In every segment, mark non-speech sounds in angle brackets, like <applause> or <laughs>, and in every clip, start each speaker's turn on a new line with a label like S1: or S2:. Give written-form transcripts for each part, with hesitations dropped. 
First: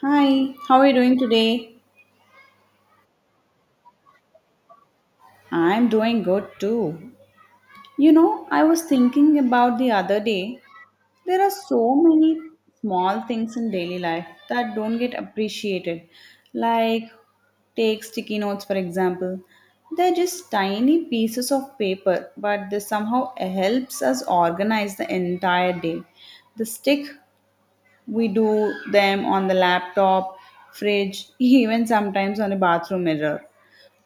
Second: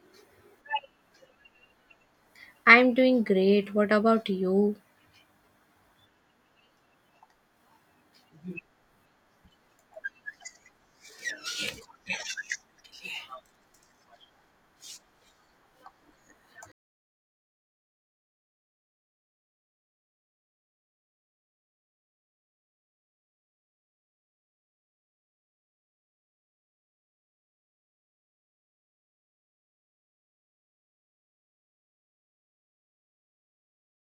S1: Hi, how are you doing today?
S2: I'm doing great. What about you?
S1: I'm doing good too. You know, I was thinking about the other day, there are so many small things in daily life that don't get appreciated. Like, take sticky notes for example. They're just tiny pieces of paper, but they somehow helps us organize the entire day. The stick, we do them on the laptop, fridge, <laughs> even sometimes on a bathroom mirror.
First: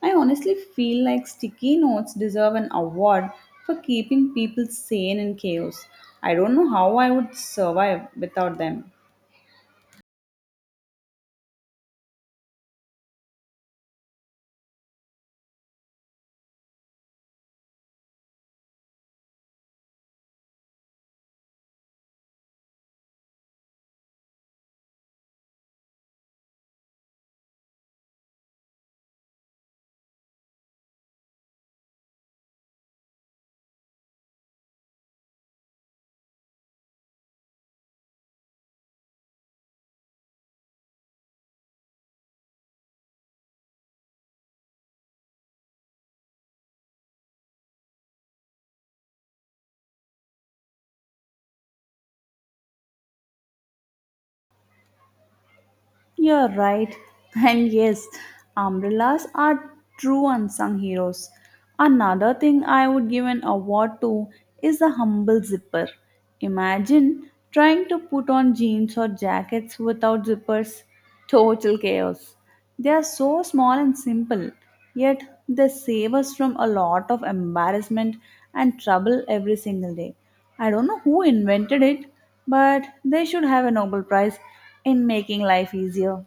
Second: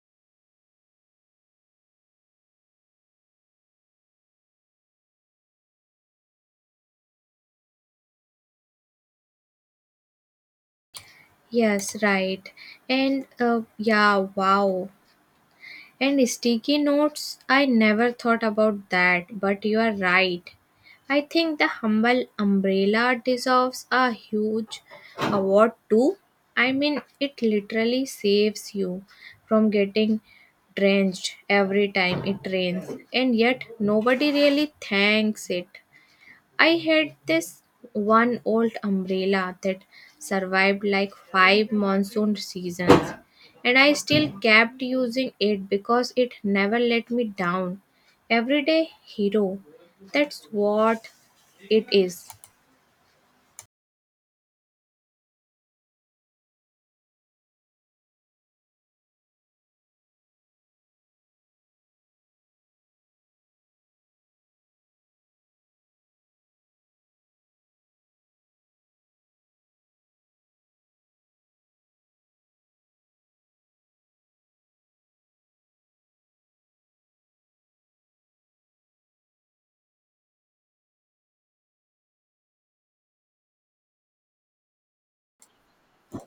S1: I honestly feel like sticky notes deserve an award for keeping people sane in chaos. I don't know how I would survive without them.
S2: Yes, right. And wow. And sticky notes, I never thought about that, but you are right. I think the humble umbrella deserves a huge award too. I mean, it literally saves you from getting drenched every time it rains, and yet nobody really thanks it. I had this one old umbrella that survived like five monsoon seasons, and I still kept using it because it never let me down. Everyday hero, that's what it is.
S1: You're right. And yes, umbrellas are true unsung heroes. Another thing I would give an award to is the humble zipper. Imagine trying to put on jeans or jackets without zippers. Total chaos. They are so small and simple, yet they save us from a lot of embarrassment and trouble every single day. I don't know who invented it, but they should have a Nobel Prize in making life easier.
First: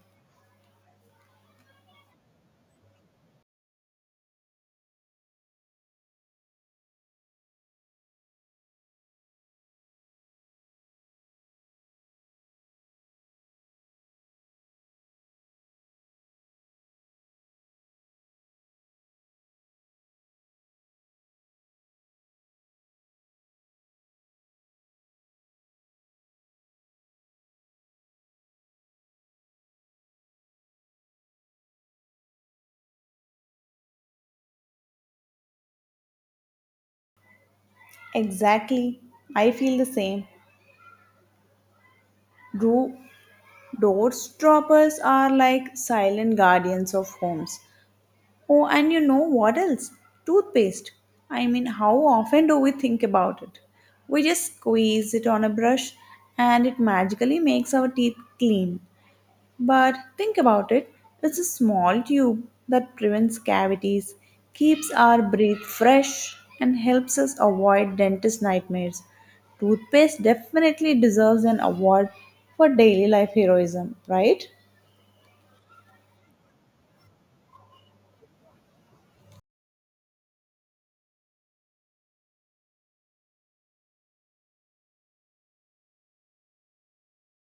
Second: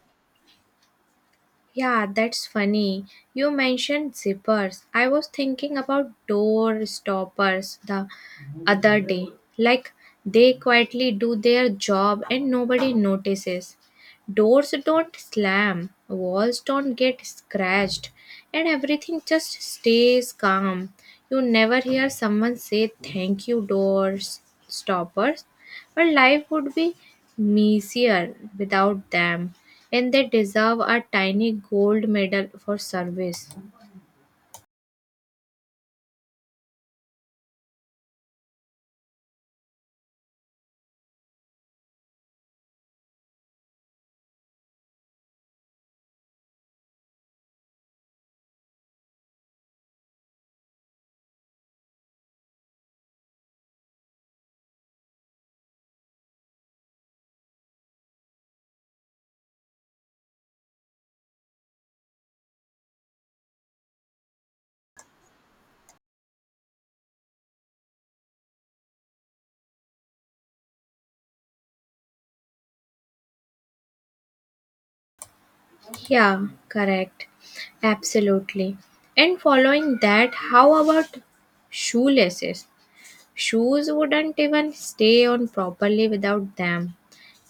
S2: Yeah, that's funny. You mentioned zippers. I was thinking about door stoppers the other day. Like they quietly do their job and nobody notices. Doors don't slam, walls don't get scratched, and everything just stays calm. You never hear someone say thank you, doors stoppers. But life would be messier without them, and they deserve a tiny gold medal for service.
S1: Exactly. I feel the same. Dro- doorstoppers are like silent guardians of homes. Oh, and you know what else? Toothpaste. I mean, how often do we think about it? We just squeeze it on a brush and it magically makes our teeth clean. But think about it, it's a small tube that prevents cavities, keeps our breath fresh, and helps us avoid dentist nightmares. Toothpaste definitely deserves an award for daily life heroism, right?
S2: Yeah, correct. Absolutely. And following that, how about shoelaces? Shoes wouldn't even stay on properly without them.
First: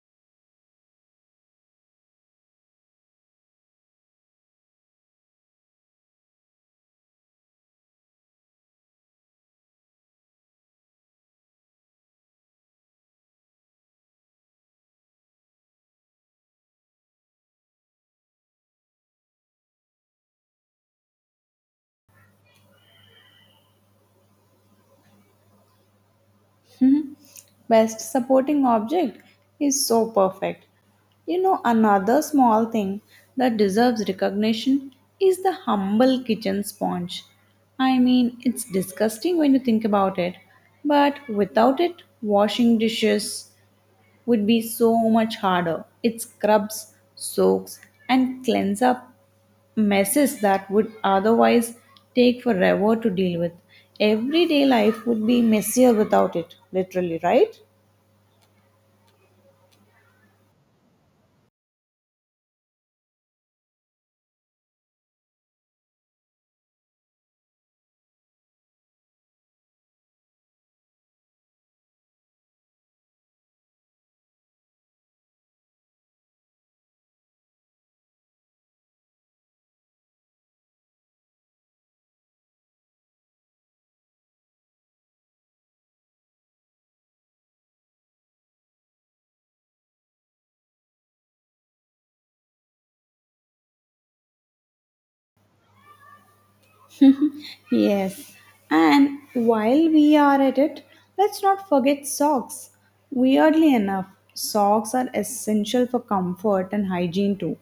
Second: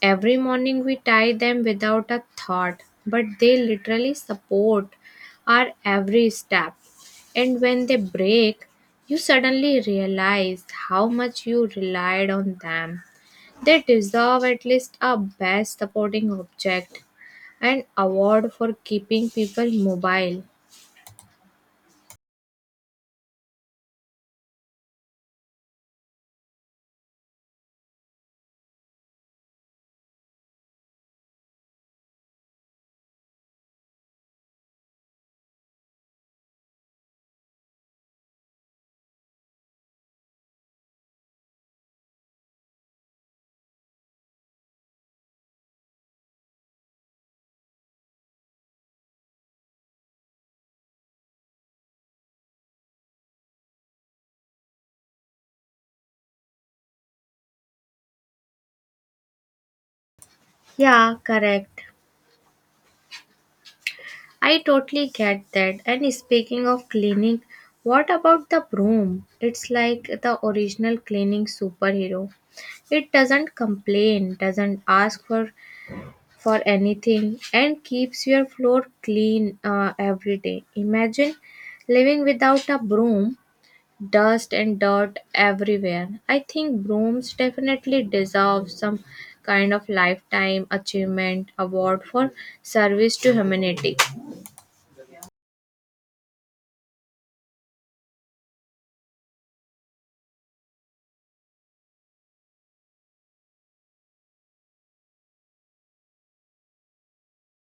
S2: Every morning we tie them without a thought, but they literally support our every step. And when they break, you suddenly realize how much you relied on them. They deserve at least a best supporting object and award for keeping people mobile.
S1: Best supporting object is so perfect. You know, another small thing that deserves recognition is the humble kitchen sponge. I mean, it's disgusting when you think about it, but without it, washing dishes would be so much harder. It scrubs, soaks, and cleans up messes that would otherwise take forever to deal with. Everyday life would be messier without it, literally, right?
S2: Yeah, correct. I totally get that. And speaking of cleaning, what about the broom? It's like the original cleaning superhero. It doesn't complain, doesn't ask for anything, and keeps your floor clean every day. Imagine living without a broom, dust and dirt everywhere. I think brooms definitely deserve some kind of lifetime achievement award for service to humanity.
S1: Yes, and while we are at it, let's not forget socks. Weirdly enough, socks are essential for comfort and hygiene too.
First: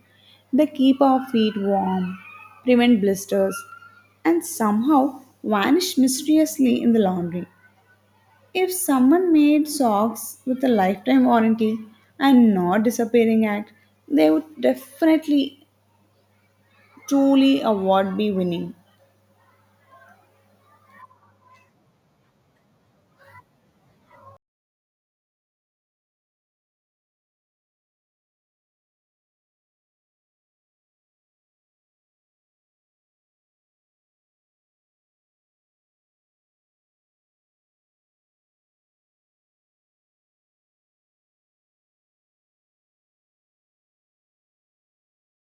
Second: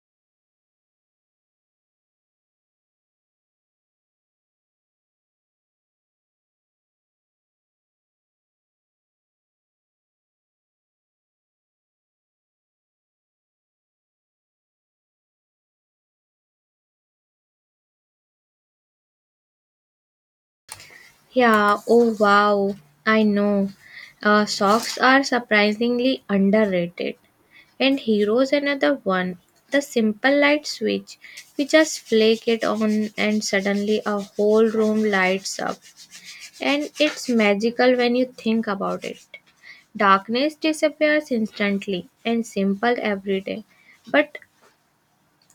S1: They keep our feet warm, prevent blisters, and somehow vanish mysteriously in the laundry. If someone made socks with a lifetime warranty and not disappearing act, they would definitely truly award be winning.
S2: Yeah, oh wow, I know. Socks are surprisingly underrated. And Heroes another one. The simple light switch. We just flick it on and suddenly a whole room lights up. And it's magical when you think about it. Darkness disappears instantly and simple every day. But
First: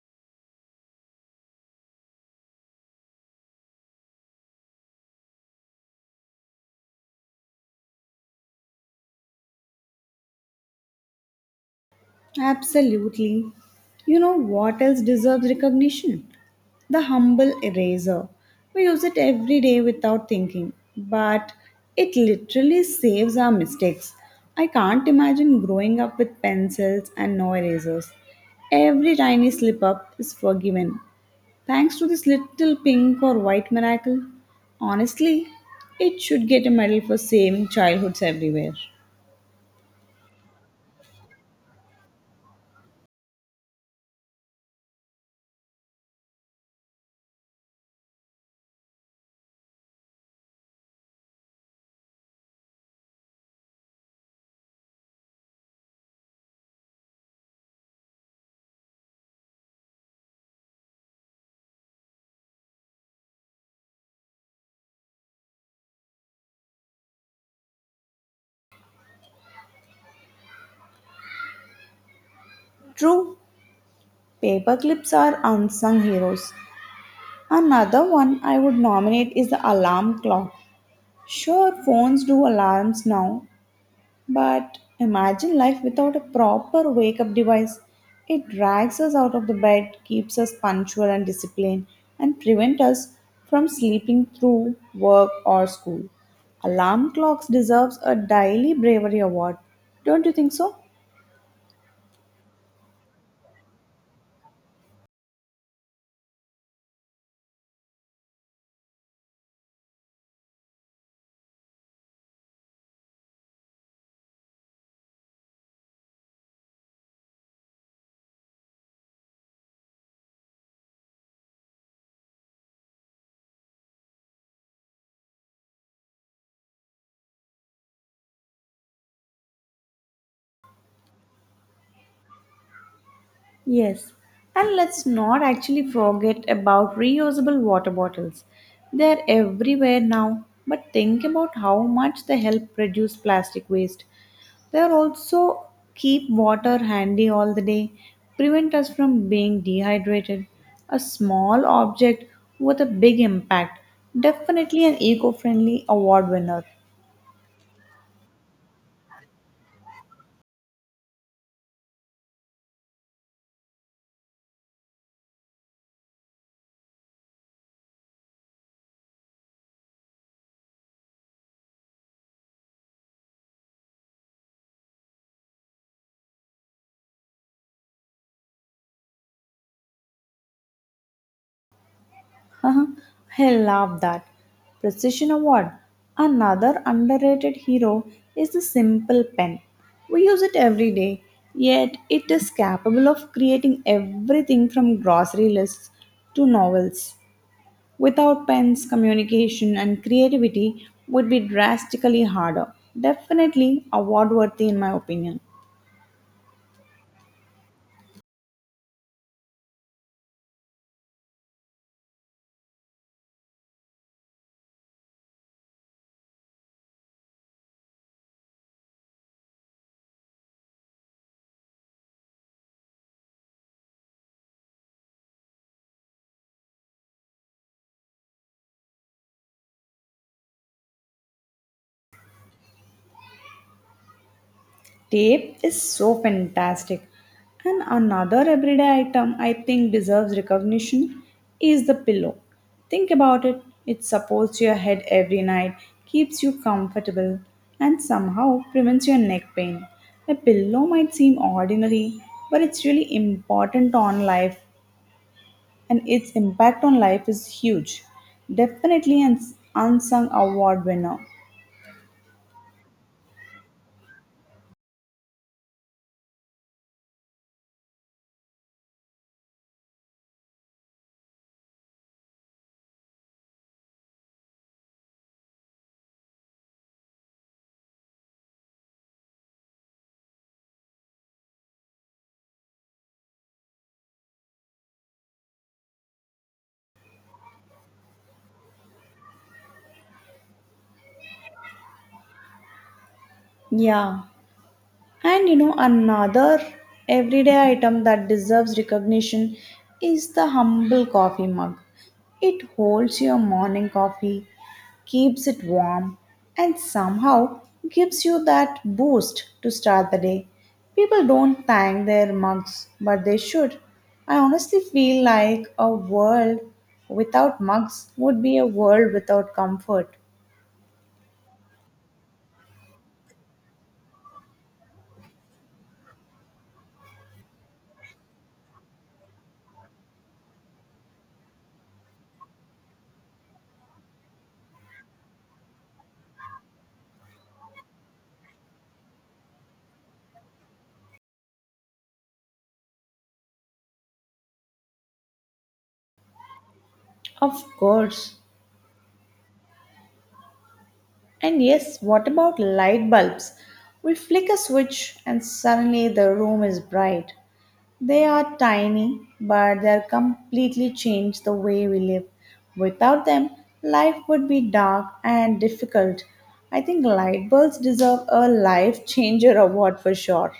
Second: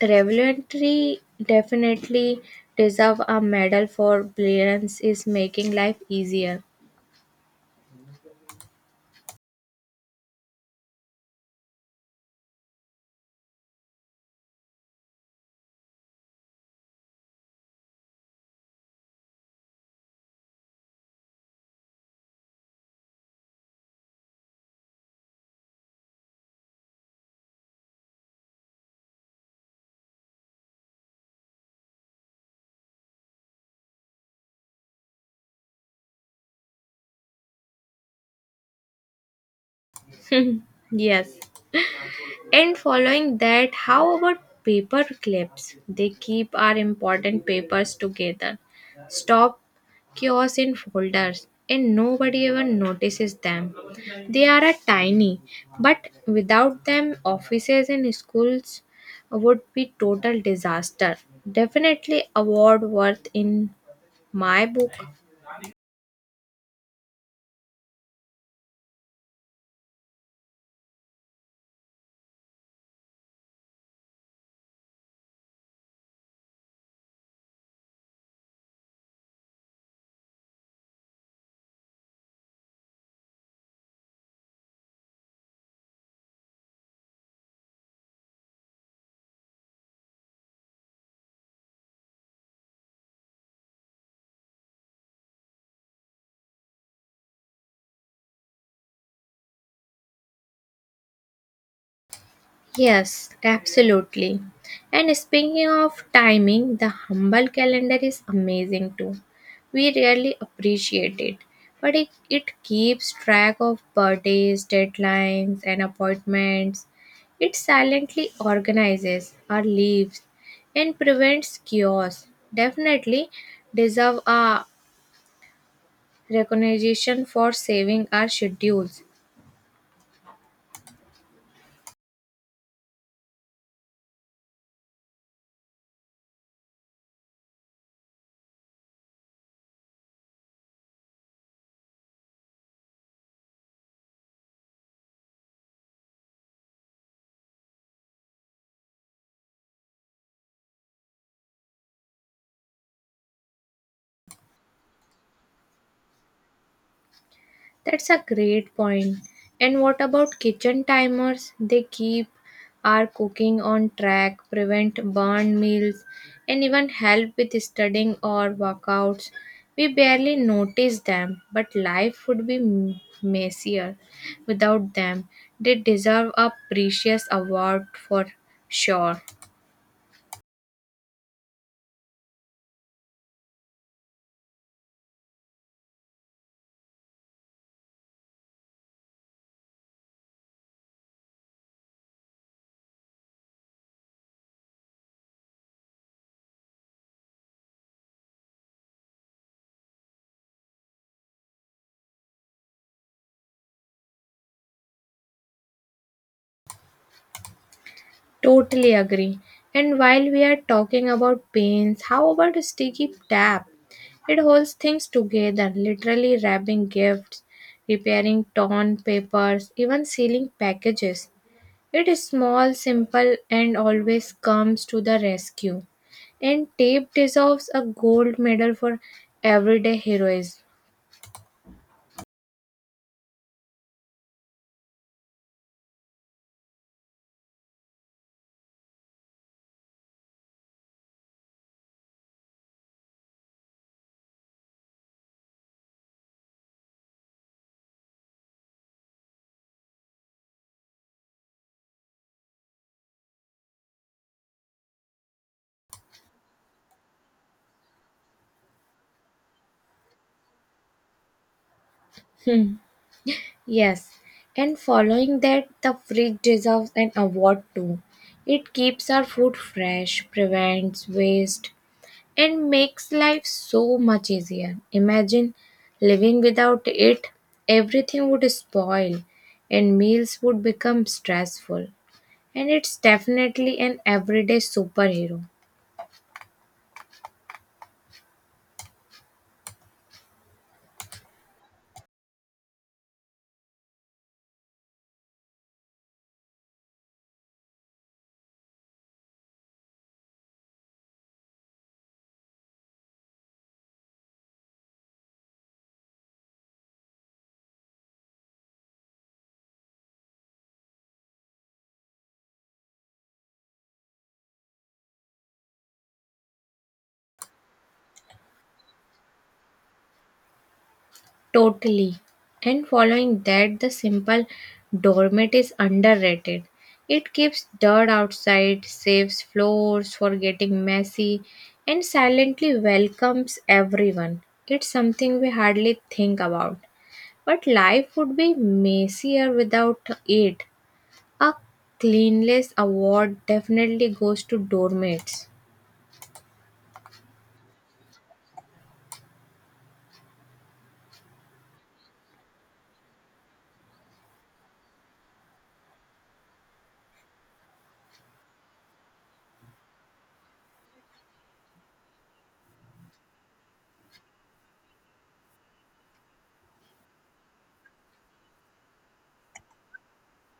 S2: revelatory definitely deserve a medal for brilliance is making life easier.
S1: Absolutely. You know what else deserves recognition? The humble eraser. We use it every day without thinking, but it literally saves our mistakes. I can't imagine growing up with pencils and no erasers. Every tiny slip up is forgiven thanks to this little pink or white miracle. Honestly, it should get a medal for saving childhoods everywhere.
S2: <laughs> Yes. And following that, how about paper clips? They keep our important papers together. Stop kiosks in folders and nobody even notices them. They are a tiny, but without them offices and schools would be total disaster. Definitely award worth in my book.
S1: True, paper clips are unsung heroes. Another one I would nominate is the alarm clock. Sure, phones do alarms now, but imagine life without a proper wake up device. It drags us out of the bed, keeps us punctual and disciplined, and prevents us from sleeping through work or school. Alarm clocks deserves a daily bravery award. Don't you think so?
S2: Yes, absolutely. And speaking of timing, the humble calendar is amazing too. We rarely appreciate it, but it keeps track of birthdays, deadlines, and appointments. It silently organizes our lives and prevents chaos. Definitely deserve a recognition for saving our schedules.
S1: Yes, and let's not actually forget about reusable water bottles. They're everywhere now, but think about how much they help reduce plastic waste. They also keep water handy all the day, prevent us from being dehydrated. A small object with a big impact, definitely an eco friendly award winner.
S2: That's a great point. And what about kitchen timers? They keep our cooking on track, prevent burn meals, and even help with studying or workouts. We barely notice them, but life would be messier without them. They deserve a precious award for sure.
S1: Haha, I love that. Precision Award. Another underrated hero is the simple pen. We use it every day, yet it is capable of creating everything from grocery lists to novels. Without pens, communication and creativity would be drastically harder. Definitely award worthy in my opinion.
S2: Totally agree. And while we are talking about paints, how about a sticky tap? It holds things together, literally wrapping gifts, repairing torn papers, even sealing packages. It is small, simple, and always comes to the rescue. And tape deserves a gold medal for everyday heroism.
S1: Tape is so fantastic. And another everyday item I think deserves recognition is the pillow. Think about it, it supports your head every night, keeps you comfortable, and somehow prevents your neck pain. A pillow might seem ordinary, but it's really important on life, and its impact on life is huge. Definitely an unsung award winner.
S2: Yes, and following that, the fridge deserves an award too. It keeps our food fresh, prevents waste, and makes life so much easier. Imagine living without it, everything would spoil and meals would become stressful. And it's definitely an everyday superhero.
S1: Yeah, and you know, another everyday item that deserves recognition is the humble coffee mug. It holds your morning coffee, keeps it warm, and somehow gives you that boost to start the day. People don't thank their mugs, but they should. I honestly feel like a world without mugs would be a world without comfort.
S2: Totally. And following that, the simple doormat is underrated. It keeps dirt outside, saves floors for getting messy, and silently welcomes everyone. It's something we hardly think about. But life would be messier without it. A cleanliness award definitely goes to doormats.
S1: Of course. And yes, what about light bulbs? We flick a switch and suddenly the room is bright. They are tiny, but they are completely changed the way we live. Without them, life would be dark and difficult. I think light bulbs deserve a life <laughs> changer award for sure.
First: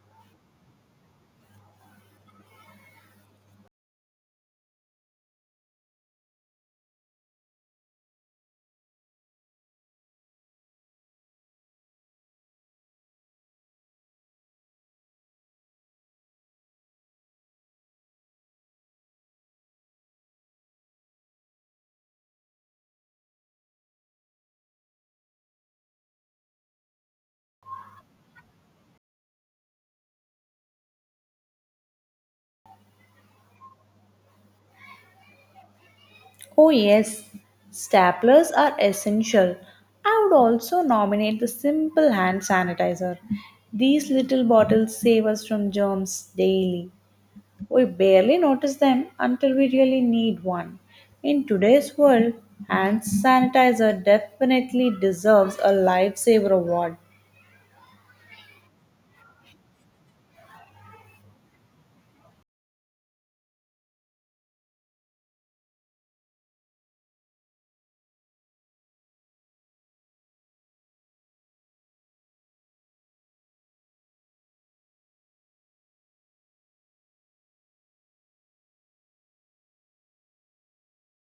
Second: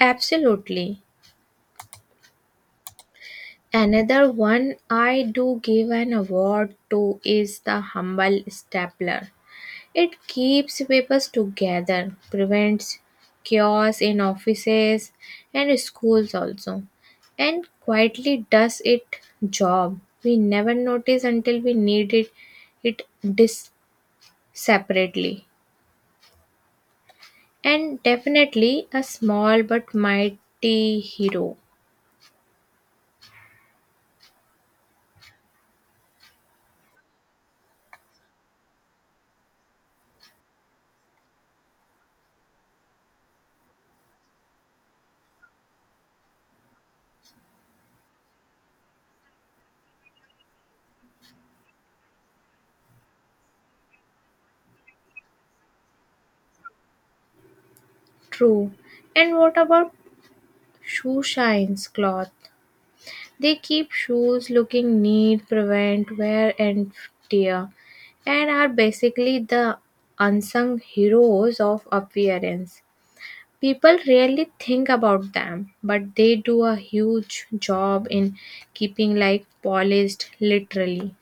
S2: Absolutely. Another one I do give an award to is the humble stapler. It keeps papers together, prevents chaos in offices and schools also, and quietly does its job. We never notice until we need it, it dis- separately. And definitely a small but mighty hero.
S1: Oh, yes, staplers are essential. I would also nominate the simple hand sanitizer. These little bottles save us from germs daily. We barely notice them until we really need one. In today's world, hand sanitizer definitely deserves a lifesaver award.
S2: True. And what about shoe shines cloth? They keep shoes looking neat, prevent wear and tear, and are basically the unsung heroes of appearance. People rarely think about them, but they do a huge job in keeping life polished literally.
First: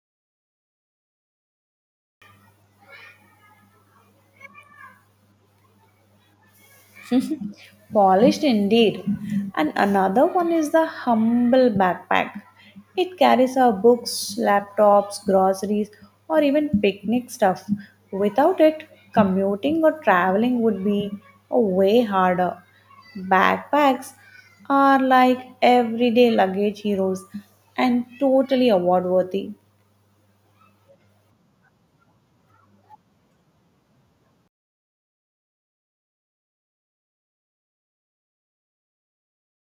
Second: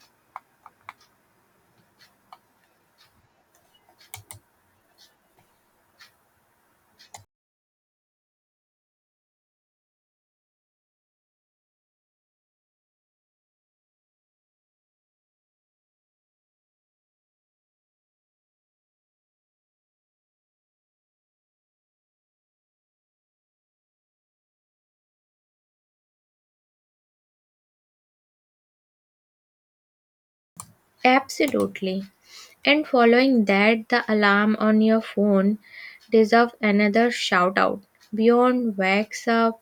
S1: Polished indeed. And another one is the humble backpack. It carries our books, laptops, groceries, or even picnic stuff. Without it, commuting or traveling would be a way harder. Backpacks are like everyday luggage heroes and totally award worthy.
S2: Absolutely. And following that, the alarm on your phone deserves another shout out. Beyond wakes up,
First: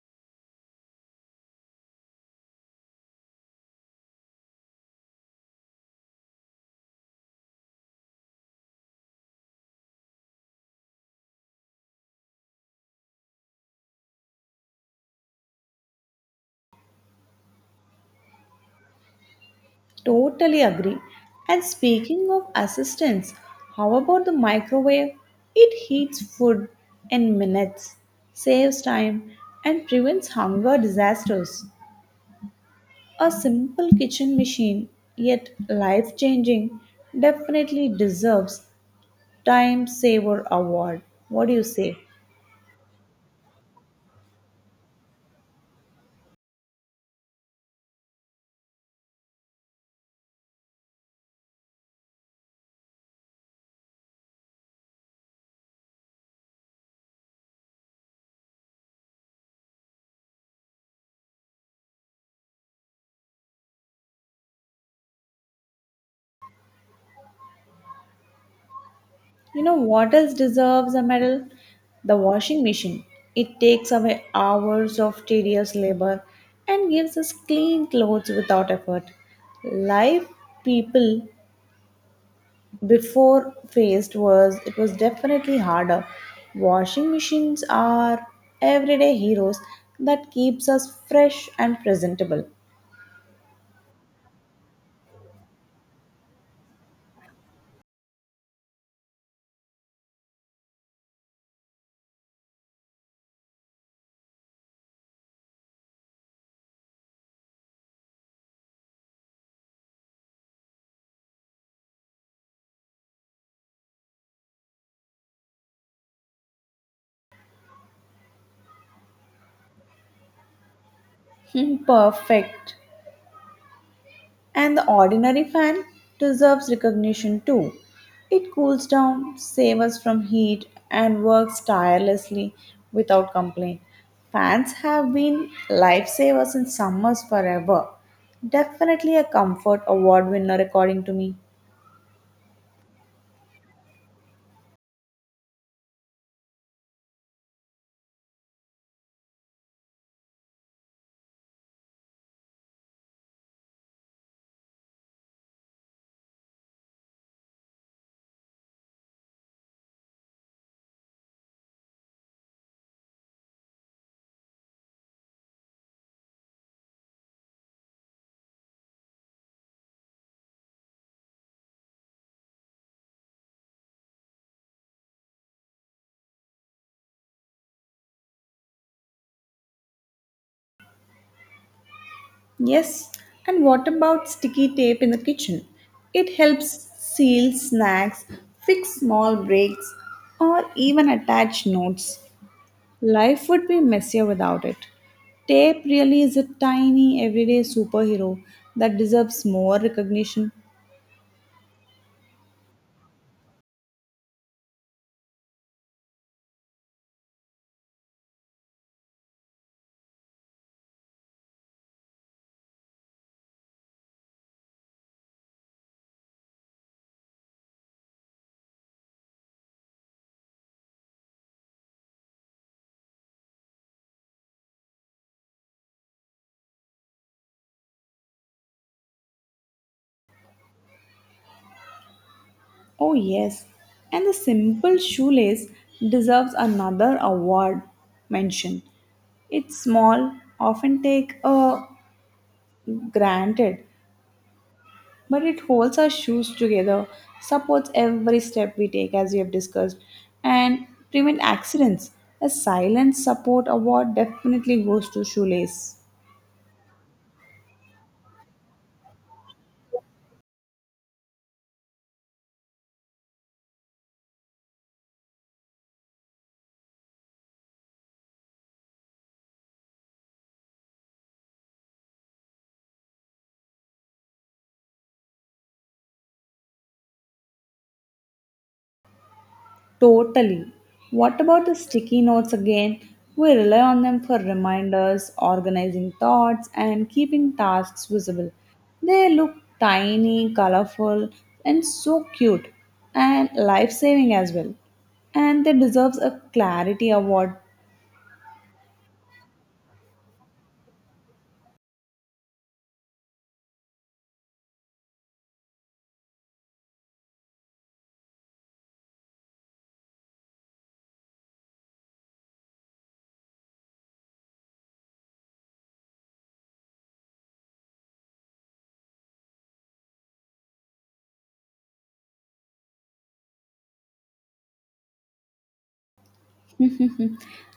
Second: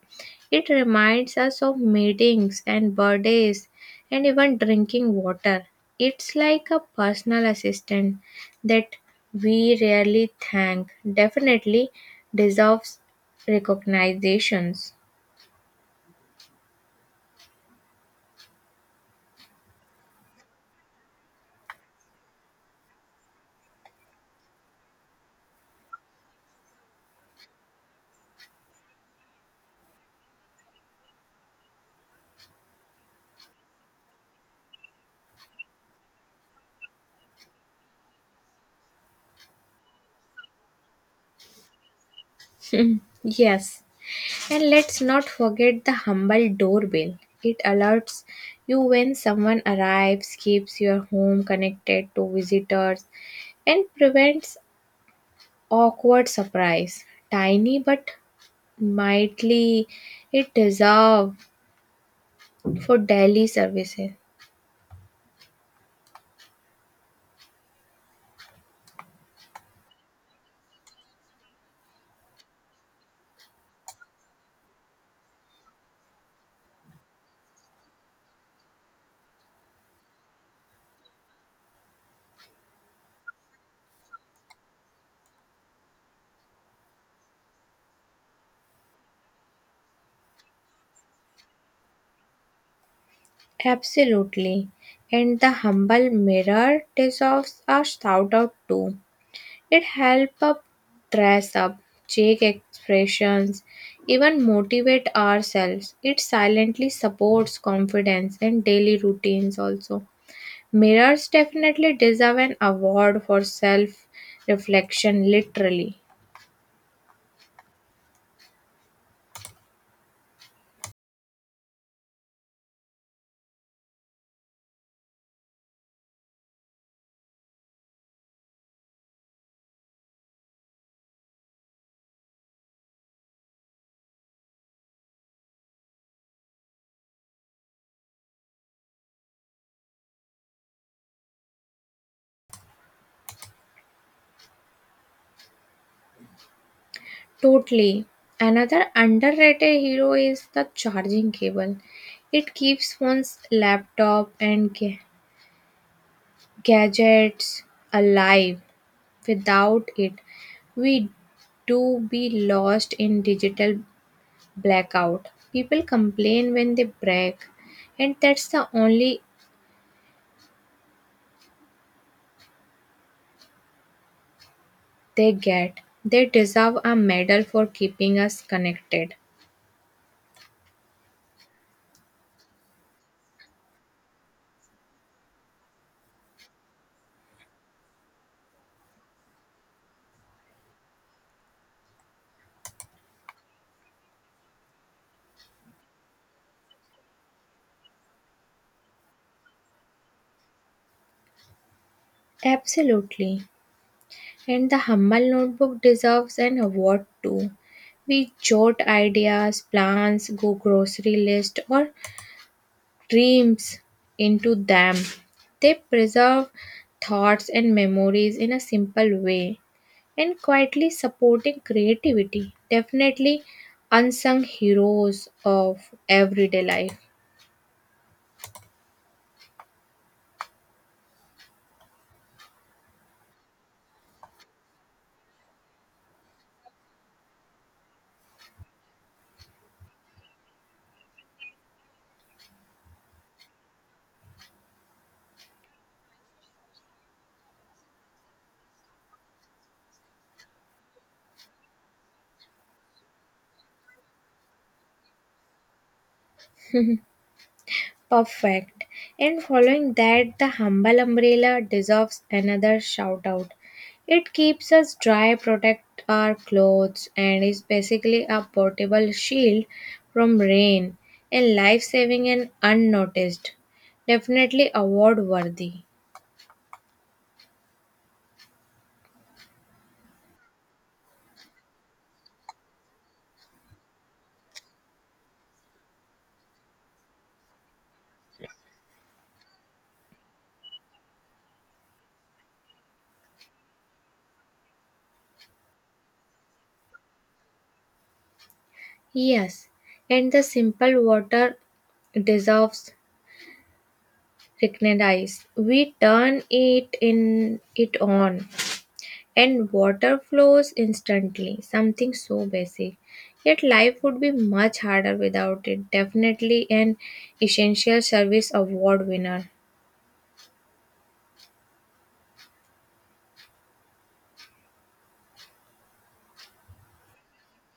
S2: it reminds us of meetings and birthdays and even drinking water. It's like a personal assistant that we rarely thank, definitely deserves recognitions.
S1: Totally agree. And speaking of assistance, how about the microwave? It heats food in minutes, saves time, and prevents hunger disasters. A simple kitchen machine, yet life changing, definitely deserves Time Saver Award. What do you say?
S2: <laughs> Yes. And let's not forget the humble doorbell. It alerts you when someone arrives, keeps your home connected to visitors, and prevents awkward surprise. Tiny but mightily, it deserves for daily services.
S1: You know what else deserves a medal? The washing machine. It takes away hours of tedious labor and gives us clean clothes without effort. Life people before faced was it was definitely harder. Washing machines are everyday heroes that keeps us fresh and presentable. <laughs>
S2: Absolutely. And the humble mirror deserves a shout out too. It helps up dress up, check expressions, even motivate ourselves. It silently supports confidence and daily routines also. Mirrors definitely deserve an award for self reflection, literally.
S1: Hmm, perfect. And the ordinary fan deserves recognition too. It cools down, saves us from heat, and works tirelessly without complaint. Fans have been lifesavers in summers forever. Definitely a comfort award winner, according to me.
S2: Totally. Another underrated hero is the charging cable. It keeps one's laptop and gadgets alive. Without it, we do be lost in digital blackout. People complain when they break, and that's the only they get. They deserve a medal for keeping us connected.
S1: Yes, and what about sticky tape in the kitchen? It helps seal snacks, fix small breaks, or even attach notes. Life would be messier without it. Tape really is a tiny, everyday superhero that deserves more recognition.
S2: Absolutely. And the Humble Notebook deserves an award too. We jot ideas, plans, go grocery list, or dreams into them. They preserve thoughts and memories in a simple way and quietly supporting creativity. Definitely unsung heroes of everyday life.
S1: Oh, yes. And the simple shoelace deserves another award mention. It's small, often take a granted, but it holds our shoes together, supports every step we take, as we have discussed, and prevent accidents. A silent support award definitely goes to shoelace.
S2: Perfect. And following that, the humble umbrella deserves another shout out. It keeps us dry, protect our clothes, and is basically a portable shield from rain and life saving and unnoticed. Definitely award worthy.
S1: Totally. What about the sticky notes again? We rely on them for reminders, organizing thoughts, and keeping tasks visible. They look tiny, colorful, and so cute, and life saving as well. And they deserves a clarity award.
S2: Yes, and the simple water deserves recognized. We turn it on and water flows instantly, something so basic. Yet life would be much harder without it. Definitely an essential service award winner.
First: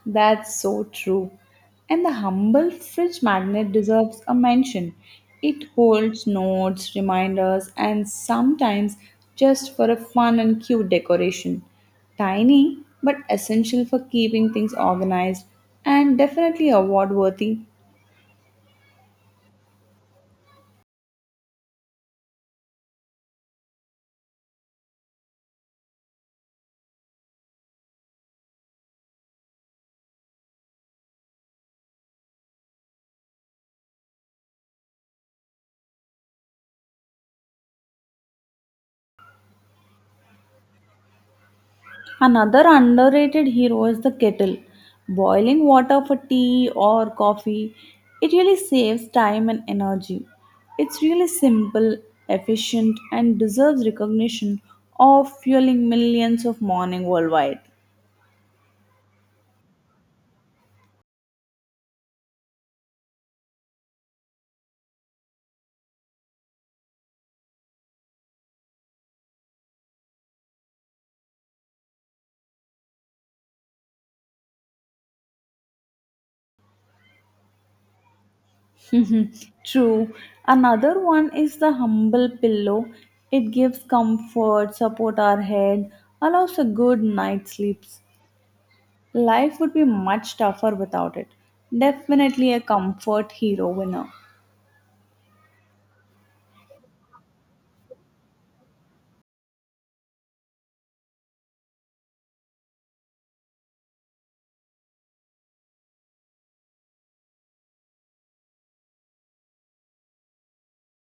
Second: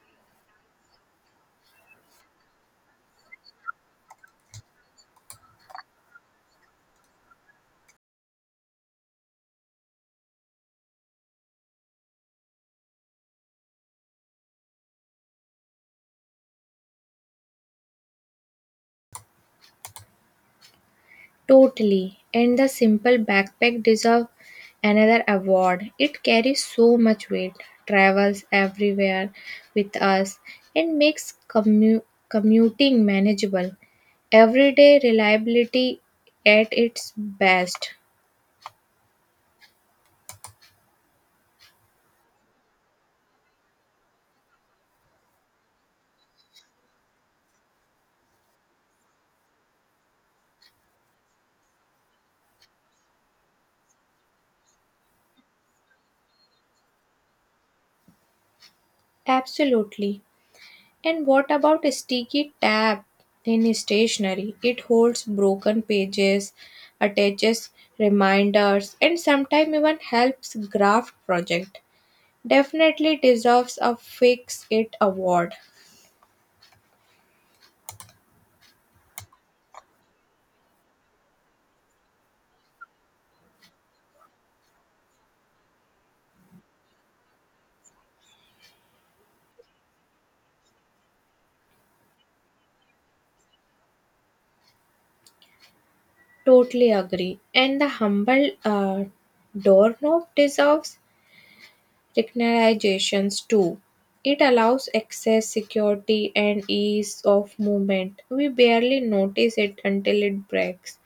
S1: That's so true. And the humble fridge magnet deserves a mention. It holds notes, reminders, and sometimes just for a fun and cute decoration. Tiny, but essential for keeping things organized and definitely award worthy.
S2: Totally. And the simple backpack deserves another award. It carries so much weight, travels everywhere with us, and makes commuting manageable. Everyday reliability at its best.
S1: Another underrated hero is the kettle. Boiling water for tea or coffee, it really saves time and energy. It's really simple, efficient, and deserves recognition of fueling millions of morning worldwide.
S2: Absolutely. And what about a sticky tab in stationery? It holds broken pages, attaches reminders, and sometimes even helps draft project. Definitely deserves a fix it award.
S1: <laughs> True. Another one is the humble pillow. It gives comfort, support our head, allows a good night's sleep. Life would be much tougher without it. Definitely a comfort hero winner.
S2: Totally agree. And the humble doorknob deserves technologizations too. It allows access, security, and ease of movement. We barely notice it until it breaks.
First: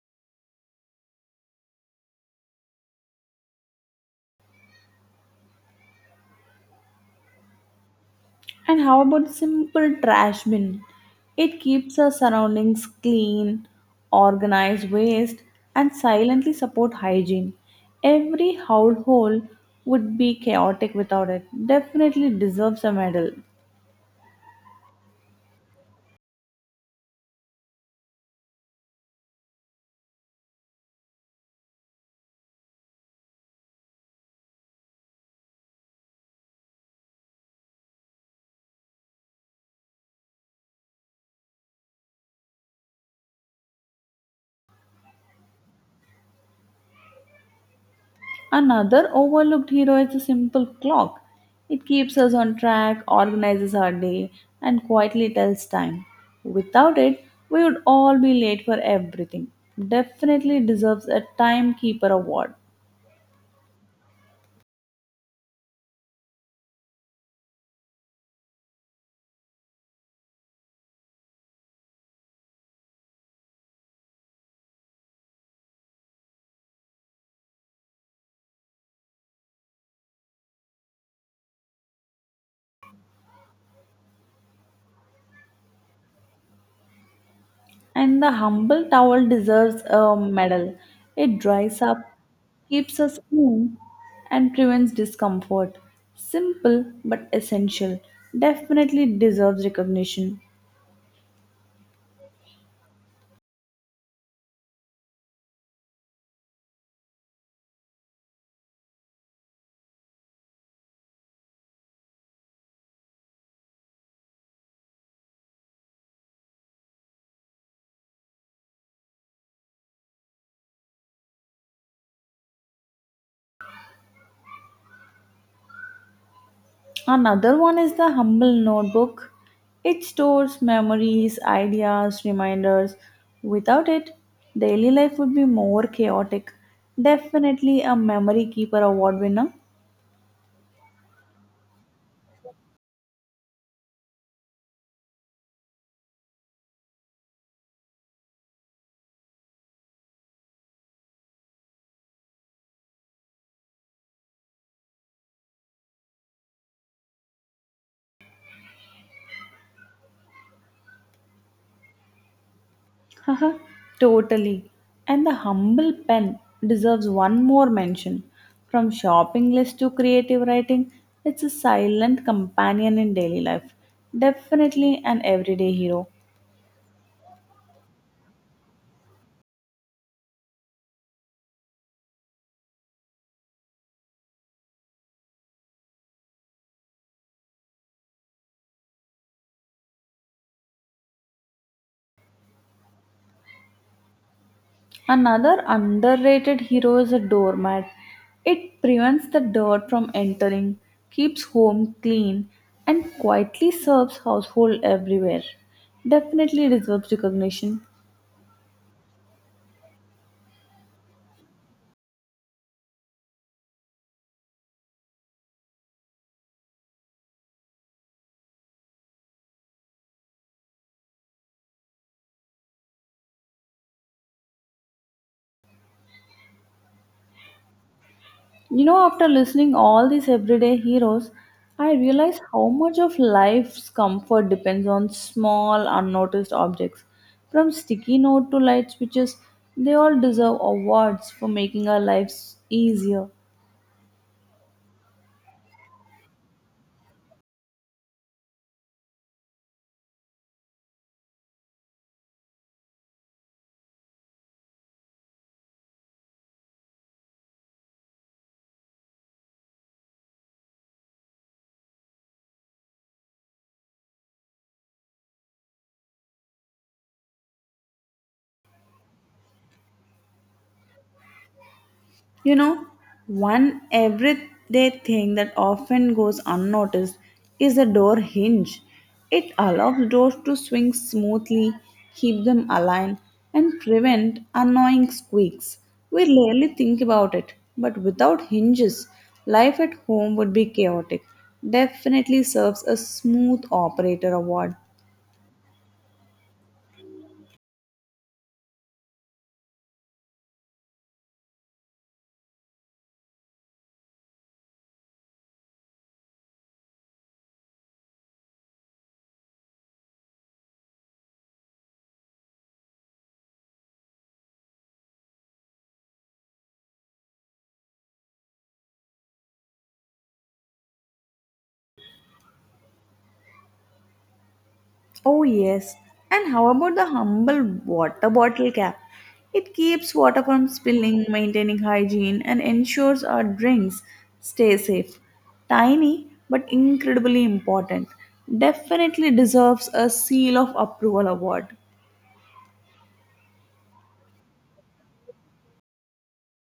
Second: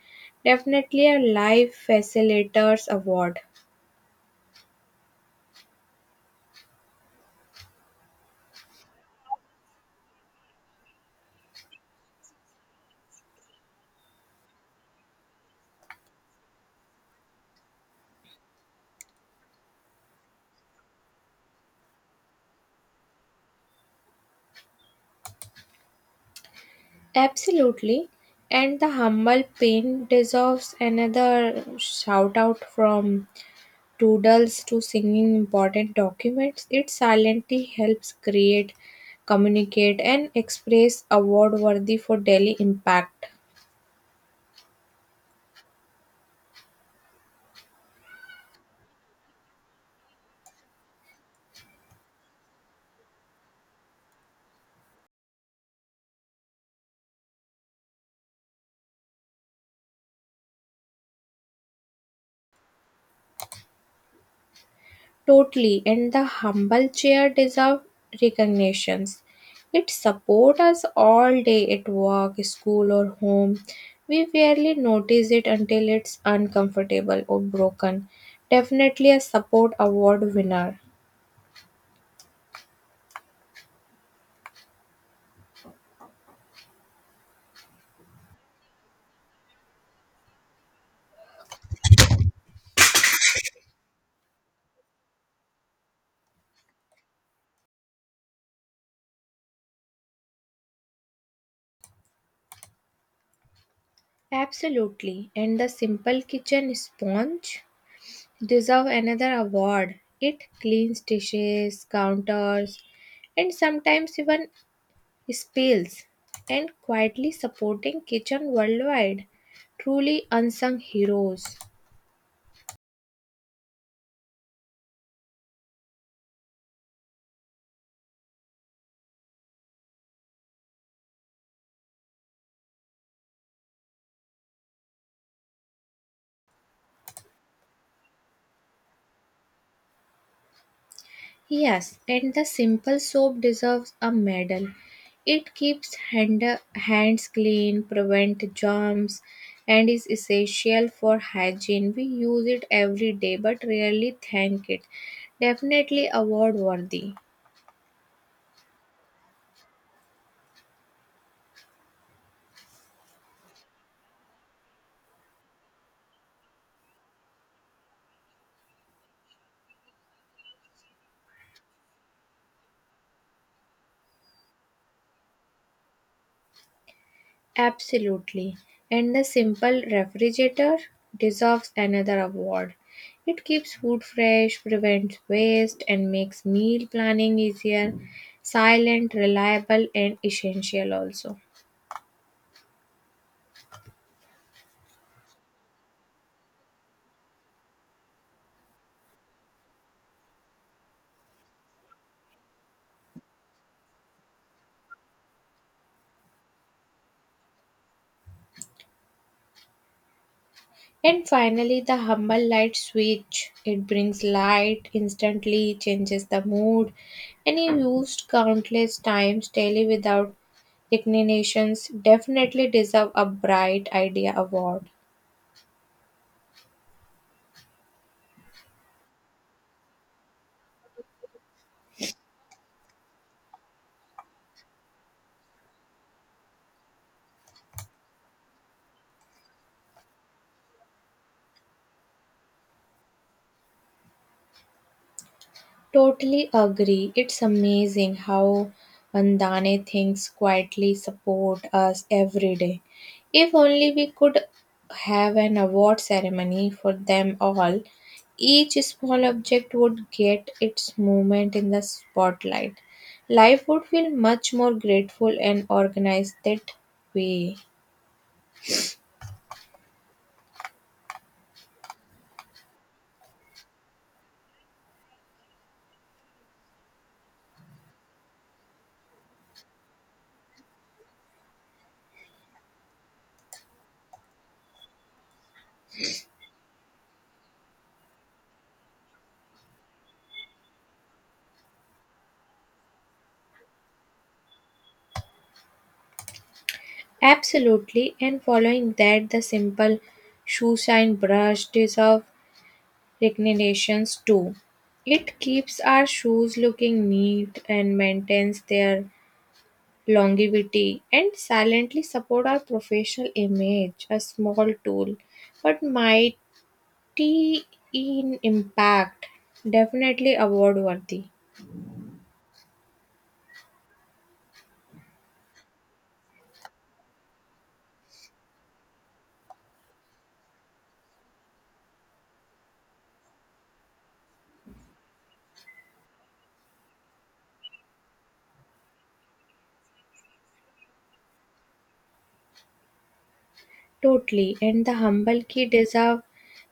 S2: Definitely a life facilitators award.
S1: And how about simple trash bin? It keeps our surroundings clean, organize waste, and silently support hygiene. Every household would be chaotic without it. Definitely deserves a medal.
S2: Absolutely. And the humble pain deserves another shout out from doodles to singing important documents. It silently helps create, communicate, and express award worthy for daily impact.
S1: Another overlooked hero is the simple clock. It keeps us on track, organizes our day, and quietly tells time. Without it, we would all be late for everything. Definitely deserves a timekeeper award.
S2: Totally, and the humble chair deserve recognitions. It supports us all day at work, school, or home. We rarely notice it until it's uncomfortable or broken. Definitely a support award winner.
S1: And the humble towel deserves a medal. It dries up, keeps us clean, and prevents discomfort. Simple but essential. Definitely deserves recognition.
S2: Absolutely, and the simple kitchen sponge deserve another award. It cleans dishes, counters, and sometimes even spills, and quietly supporting kitchen worldwide. Truly unsung heroes.
S1: Another one is the humble notebook. It stores memories, ideas, reminders. Without it, daily life would be more chaotic. Definitely a memory keeper award winner.
S2: Yes, and the simple soap deserves a medal. It keeps hands clean, prevents germs, and is essential for hygiene. We use it every day but rarely thank it. Definitely award worthy.
S1: Haha, totally. And the humble pen deserves one more mention. From shopping list to creative writing, it's a silent companion in daily life. Definitely an everyday hero.
S2: Absolutely. And the simple refrigerator deserves another award. It keeps food fresh, prevents waste, and makes meal planning easier, silent, reliable, and essential also.
S1: Another underrated hero is a doormat. It prevents the dirt from entering, keeps home clean, and quietly serves household everywhere. Definitely deserves recognition.
S2: And finally, the humble light switch. It brings light, instantly changes the mood, and is used countless times daily without recognitions. Definitely deserve a bright idea award.
S1: You know, after listening all these everyday heroes, I realize how much of life's comfort depends on small unnoticed objects. From sticky note to light switches, they all deserve awards for making our lives easier.
S2: Totally agree. It's amazing how mundane things quietly support us every day. If only we could have an award ceremony for them all, each small object would get its moment in the spotlight. Life would feel much more grateful and organized that way.
S1: You know, one everyday thing that often goes unnoticed is the door hinge. It allows doors to swing smoothly, keep them aligned, and prevent annoying squeaks. We rarely think about it, but without hinges, life at home would be chaotic. Definitely serves a smooth operator award.
S2: Absolutely, and following that, the simple shoe shine brush deserve recommendations too. It keeps our shoes looking neat and maintains their longevity and silently support our professional image, a small tool but mighty in impact, definitely award worthy.
S1: Oh, yes. And how about the humble water bottle cap? It keeps water from spilling, maintaining hygiene, and ensures our drinks stay safe. Tiny, but incredibly important. Definitely deserves a seal of approval award.
S2: Totally, and the humble key deserve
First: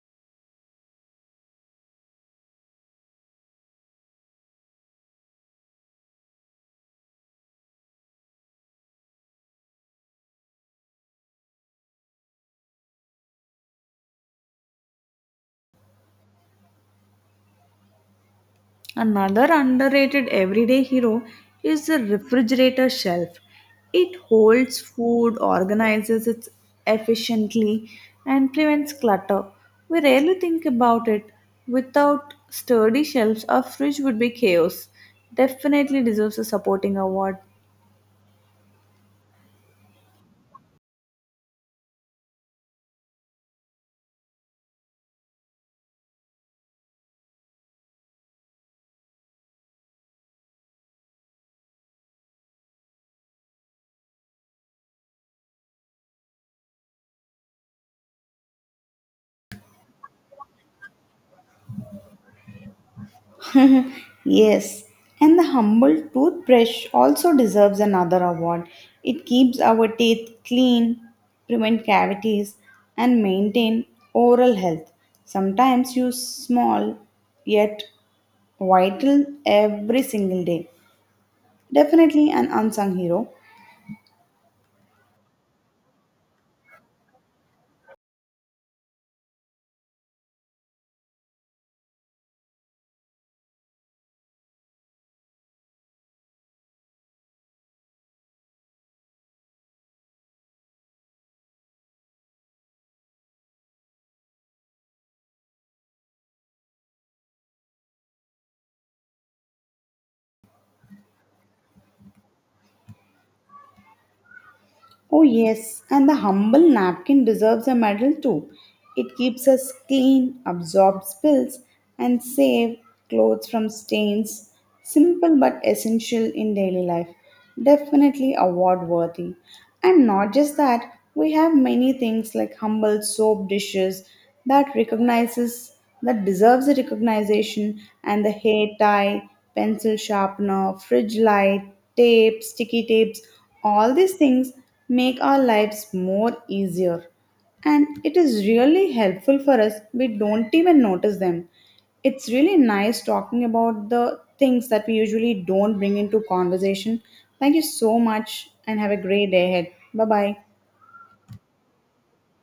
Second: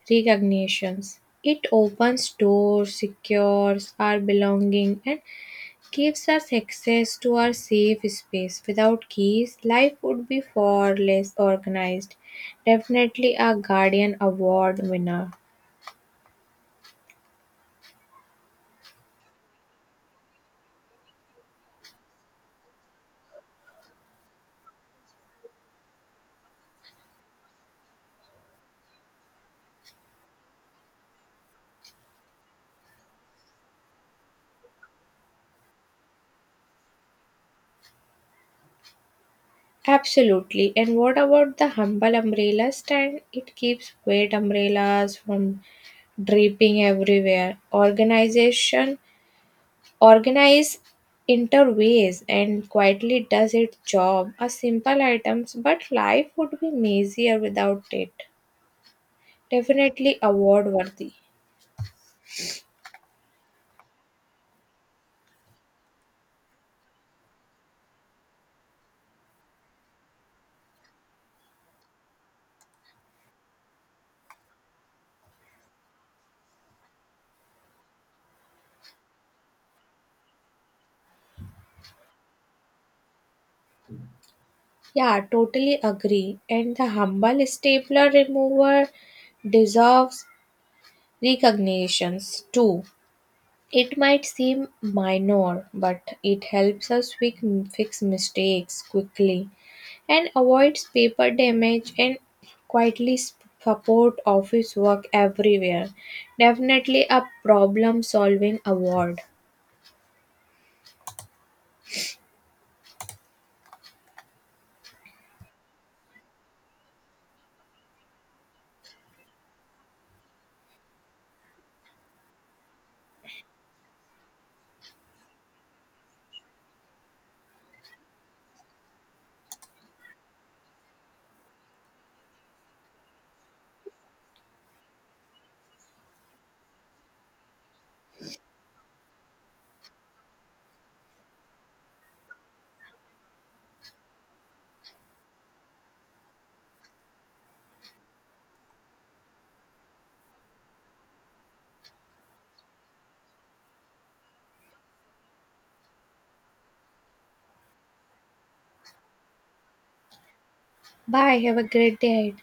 S2: recognitions. It opens doors, secures our belonging, and gives us access to our safe space. Without keys, life would be far less organized. Definitely a Guardian Award winner.
S1: Another underrated everyday hero is the refrigerator shelf. It holds food, organizes it efficiently, and prevents clutter. We rarely think about it. Without sturdy shelves, our fridge would be chaos. Definitely deserves a supporting award.
S2: Absolutely. And what about the humble umbrella stand? It keeps wet umbrellas from dripping everywhere. Organization organize interways and quietly does its job. A simple items, but life would be messier without it. Definitely award worthy.
S1: Yes, and the humble toothbrush also deserves another award. It keeps our teeth clean, prevent cavities, and maintain oral health. Sometimes use small yet vital every single day. Definitely an unsung hero.
S2: Yeah, totally agree. And the humble stapler remover deserves recognitions too. It might seem minor, but it helps us fix mistakes quickly and avoids paper damage and quietly support office work everywhere. Definitely a problem solving award.
S1: Oh, yes, and the humble napkin deserves a medal too. It keeps us clean, absorbs spills, and saves clothes from stains. Simple but essential in daily life. Definitely award worthy. And not just that, we have many things like humble soap dishes that recognizes that deserves the recognition and the hair tie, pencil sharpener, fridge light, tape, sticky tapes, all these things make our lives more easier. And it is really helpful for us. We don't even notice them. It's really nice talking about the things that we usually don't bring into conversation. Thank you so much and have a great day ahead. Bye bye.
S2: Bye, have a great day.